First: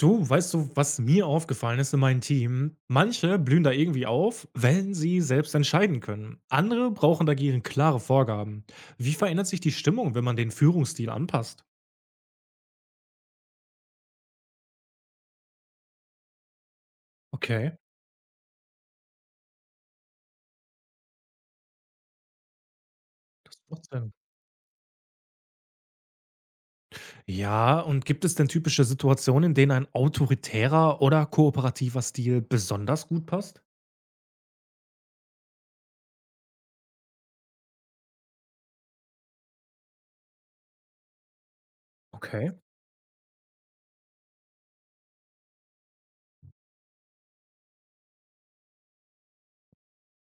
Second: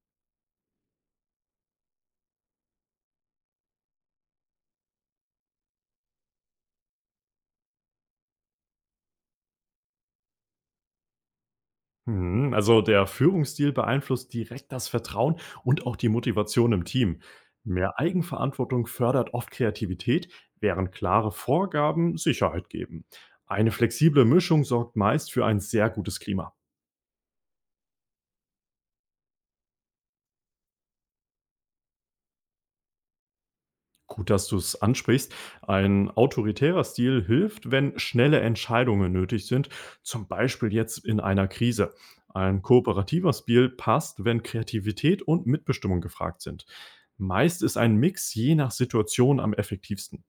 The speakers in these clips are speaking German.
Du, weißt du, was mir aufgefallen ist in meinem Team? Manche blühen da irgendwie auf, wenn sie selbst entscheiden können. Andere brauchen dagegen klare Vorgaben. Wie verändert sich die Stimmung, wenn man den Führungsstil anpasst? Mhm, also der Führungsstil beeinflusst direkt das Vertrauen und auch die Motivation im Team. Okay. Mehr Eigenverantwortung fördert oft Kreativität, während klare Vorgaben Sicherheit geben. Das Eine macht Sinn. flexible Mischung sorgt meist für ein sehr gutes Klima. Ja, und gibt es denn typische Situationen, in denen ein autoritärer oder kooperativer Stil besonders gut passt? Gut, dass du es ansprichst. Ein autoritärer Stil hilft, wenn schnelle Entscheidungen nötig sind, zum Beispiel jetzt in einer Krise. Okay. Ein kooperativer Stil passt, wenn Kreativität und Mitbestimmung gefragt sind. Meist ist ein Mix je nach Situation am effektivsten.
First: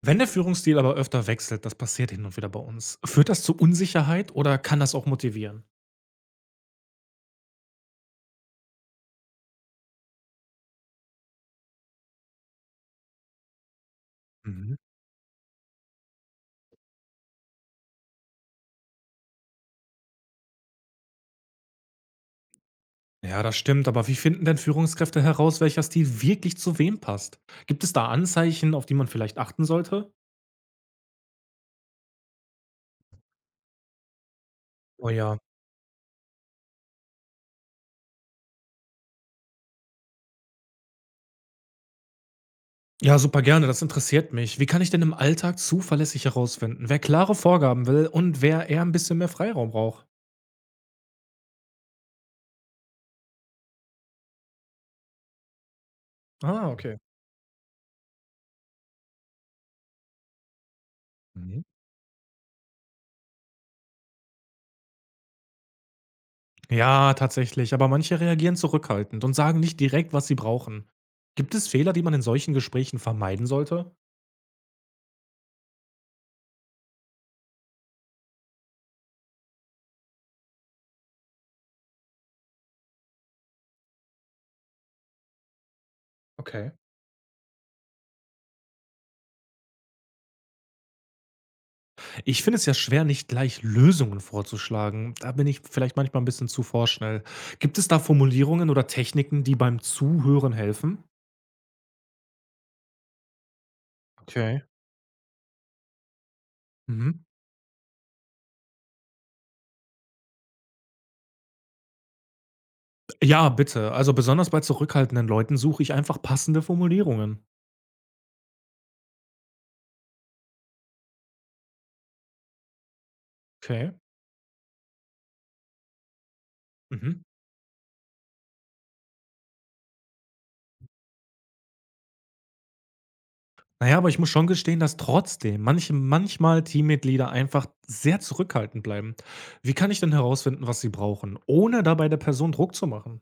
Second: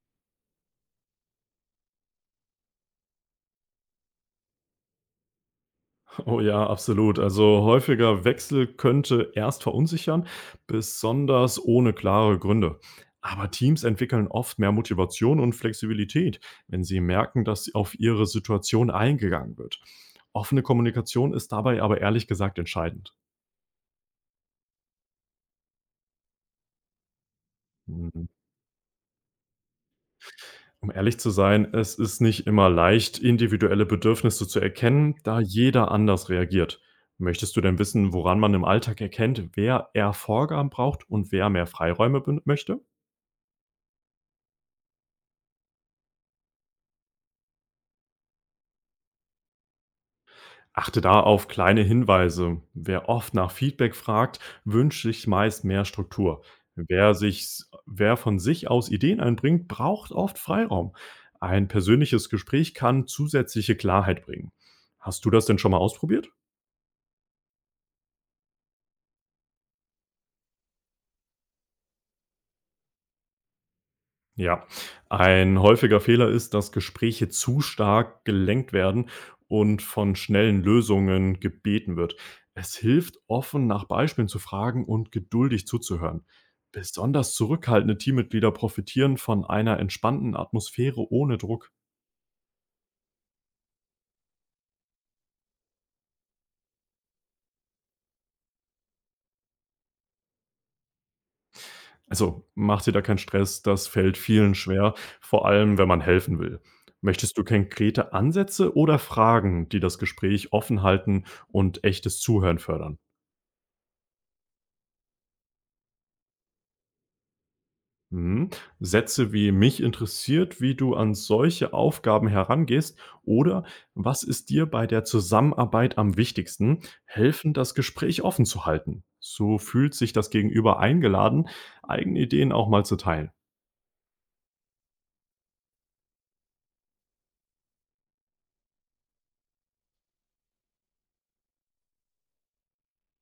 Wenn der Führungsstil aber öfter wechselt, das passiert hin und wieder bei uns, führt das zu Unsicherheit oder kann das auch motivieren? Oh ja, absolut. Also häufiger Wechsel könnte erst verunsichern, besonders ohne klare Gründe. Aber Teams entwickeln oft mehr Mhm. Motivation und Flexibilität, wenn sie merken, dass auf ihre Situation eingegangen wird. Offene Kommunikation ist dabei aber ehrlich gesagt entscheidend. Ja, das stimmt, aber wie finden denn Führungskräfte heraus, welcher Stil wirklich zu wem passt? Gibt es da Mhm. Anzeichen, auf die man vielleicht achten sollte? Um ehrlich zu sein, es ist nicht immer leicht, individuelle Bedürfnisse zu Oh erkennen, ja. da jeder anders reagiert. Möchtest du denn wissen, woran man im Alltag erkennt, wer eher Vorgaben braucht und wer mehr Freiräume möchte? Ja, super gerne, das interessiert mich. Wie kann ich denn im Alltag zuverlässig herausfinden, wer klare Vorgaben will und wer eher ein bisschen mehr Freiraum braucht? Achte da auf kleine Hinweise. Wer oft nach Feedback fragt, wünscht sich meist mehr Struktur. Ah, okay. Wer von sich aus Ideen einbringt, braucht oft Freiraum. Mhm. Ein persönliches Gespräch kann zusätzliche Klarheit bringen. Hast du das denn schon mal ausprobiert? Ja, tatsächlich, aber manche reagieren zurückhaltend und sagen nicht direkt, was sie brauchen. Gibt es Fehler, die man in solchen Gesprächen vermeiden sollte? Ja, ein häufiger Fehler ist, dass Gespräche zu stark gelenkt werden und von schnellen Lösungen gebeten wird. Es hilft, offen nach Beispielen zu fragen und geduldig zuzuhören. Okay. Besonders zurückhaltende Teammitglieder profitieren von einer entspannten Atmosphäre ohne Druck. Ich finde es ja schwer, nicht gleich Lösungen vorzuschlagen. Da bin ich vielleicht manchmal ein bisschen zu vorschnell. Gibt es da Formulierungen oder Techniken, die beim Zuhören helfen? Also mach dir da keinen Stress, das fällt vielen Okay. schwer, vor allem wenn man helfen will. Mhm. Möchtest du konkrete Ansätze oder Fragen, die das Gespräch offen halten und echtes Zuhören fördern? Ja, bitte. Also, besonders bei zurückhaltenden Leuten suche ich einfach passende Formulierungen. Mhm. Sätze wie mich interessiert, wie du an solche Aufgaben herangehst oder Okay. was ist dir bei der Zusammenarbeit am wichtigsten, Mhm. helfen, das Gespräch offen zu halten. So fühlt sich das Gegenüber eingeladen, eigene Ideen auch mal zu teilen. Na ja, aber ich muss schon gestehen, dass trotzdem manche manchmal Teammitglieder einfach sehr zurückhaltend bleiben. Wie kann ich denn herausfinden, was sie brauchen, ohne dabei der Person Druck zu machen?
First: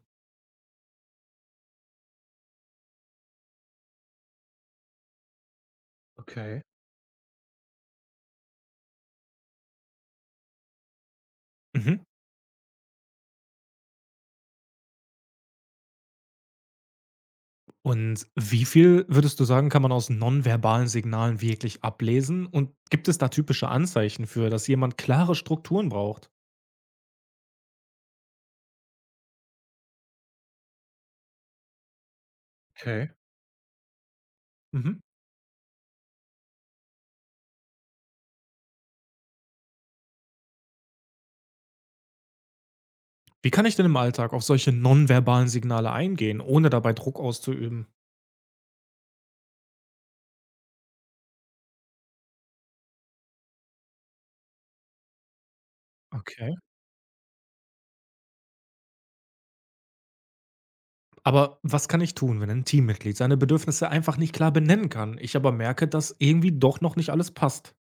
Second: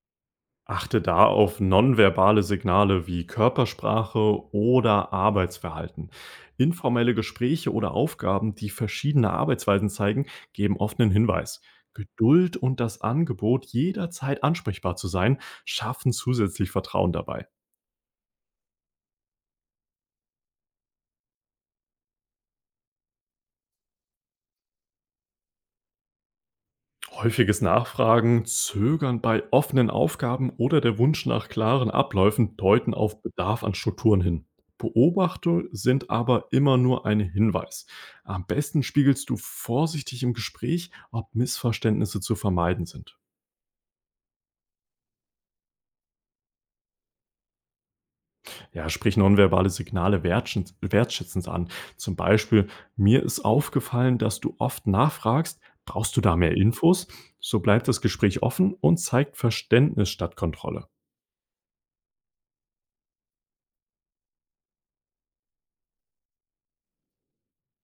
Achte da auf nonverbale Signale wie Körpersprache oder Arbeitsverhalten. Okay. Informelle Gespräche oder Aufgaben, die verschiedene Arbeitsweisen zeigen, geben oft einen Hinweis. Mhm. Geduld und das Angebot, jederzeit ansprechbar zu sein, schaffen zusätzlich Vertrauen dabei. Und wie viel, würdest du sagen, kann man aus nonverbalen Signalen wirklich ablesen? Und gibt es da typische Anzeichen für, dass jemand klare Strukturen braucht? Häufiges Nachfragen, Zögern bei offenen Aufgaben oder der Wunsch nach klaren Abläufen deuten Okay. auf Bedarf an Strukturen hin. Mhm. Beobachtungen sind aber immer nur ein Hinweis. Am besten spiegelst du vorsichtig im Gespräch, ob Missverständnisse zu vermeiden sind. Wie kann ich denn im Alltag auf solche nonverbalen Signale eingehen, ohne dabei Druck auszuüben? Ja, sprich nonverbale Signale wertschätzend an. Zum Beispiel, mir ist aufgefallen, dass du oft nachfragst, brauchst du da Okay. mehr Infos? So bleibt das Gespräch offen und zeigt Verständnis statt Kontrolle. Aber was kann ich tun, wenn ein Teammitglied seine Bedürfnisse einfach nicht klar benennen kann? Ich aber merke, dass irgendwie doch noch nicht alles passt.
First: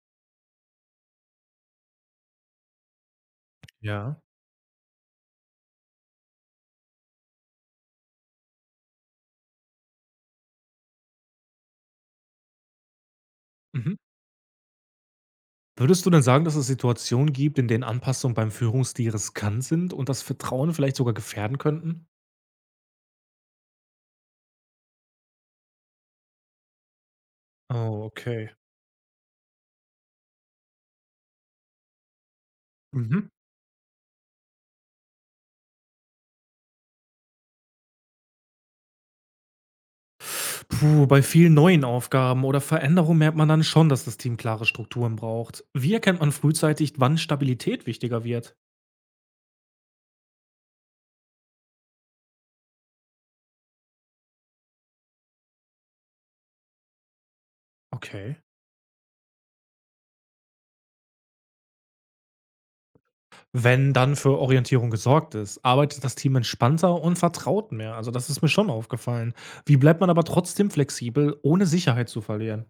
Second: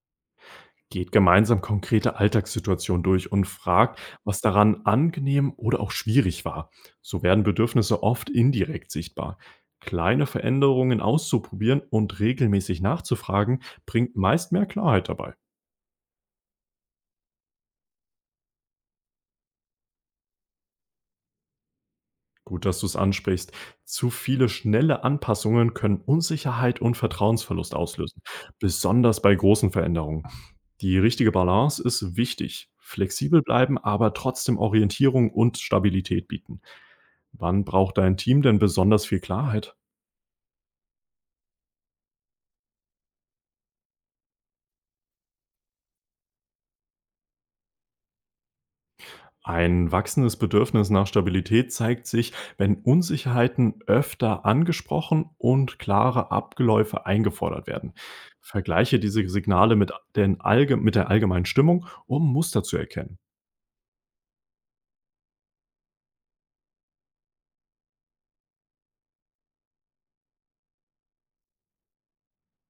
Geht gemeinsam konkrete Alltagssituationen durch und fragt, Ja. was daran angenehm oder auch schwierig war. So werden Bedürfnisse oft indirekt sichtbar. Kleine Veränderungen auszuprobieren und regelmäßig nachzufragen, Mhm. bringt meist mehr Klarheit dabei. Würdest du denn sagen, dass es Situationen gibt, in denen Anpassungen beim Führungsstil riskant sind und das Vertrauen vielleicht sogar gefährden könnten? Gut, dass du es ansprichst. Zu viele schnelle Anpassungen können Unsicherheit und Vertrauensverlust Oh, auslösen, okay. besonders bei großen Veränderungen. Die richtige Balance ist wichtig. Mhm. Flexibel bleiben, aber trotzdem Orientierung und Stabilität bieten. Wann braucht dein Team denn besonders viel Klarheit? Puh, bei vielen neuen Aufgaben oder Veränderungen merkt man dann schon, dass das Team klare Strukturen braucht. Wie erkennt man frühzeitig, wann Stabilität wichtiger wird? Ein wachsendes Bedürfnis nach Stabilität zeigt sich, wenn Unsicherheiten öfter angesprochen und klare Abläufe eingefordert werden. Okay. Vergleiche diese Signale mit, den allge mit der allgemeinen Stimmung, um Muster zu erkennen. Wenn dann für Orientierung gesorgt ist, arbeitet das Team entspannter und vertraut mehr. Also das ist mir schon aufgefallen. Wie bleibt man aber trotzdem flexibel, ohne Sicherheit zu verlieren?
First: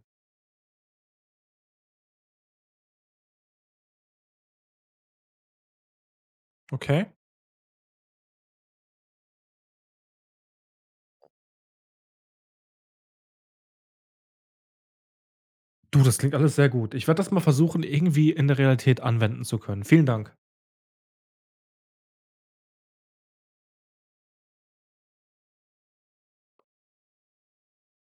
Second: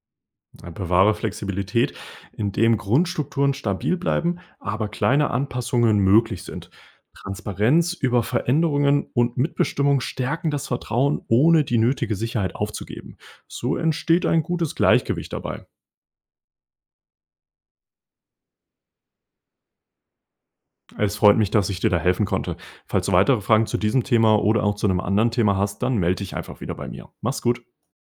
Bewahre Flexibilität, indem Grundstrukturen stabil bleiben, aber kleine Anpassungen möglich sind. Okay. Transparenz über Veränderungen und Mitbestimmung stärken das Vertrauen, ohne die nötige Sicherheit aufzugeben. So entsteht ein gutes Gleichgewicht dabei. Du, das klingt alles sehr gut. Ich werde das mal versuchen, irgendwie in der Realität anwenden zu können. Vielen Dank. Es freut mich, dass ich dir da helfen konnte. Falls du weitere Fragen zu diesem Thema oder auch zu einem anderen Thema hast, dann melde dich einfach wieder bei mir. Mach's gut.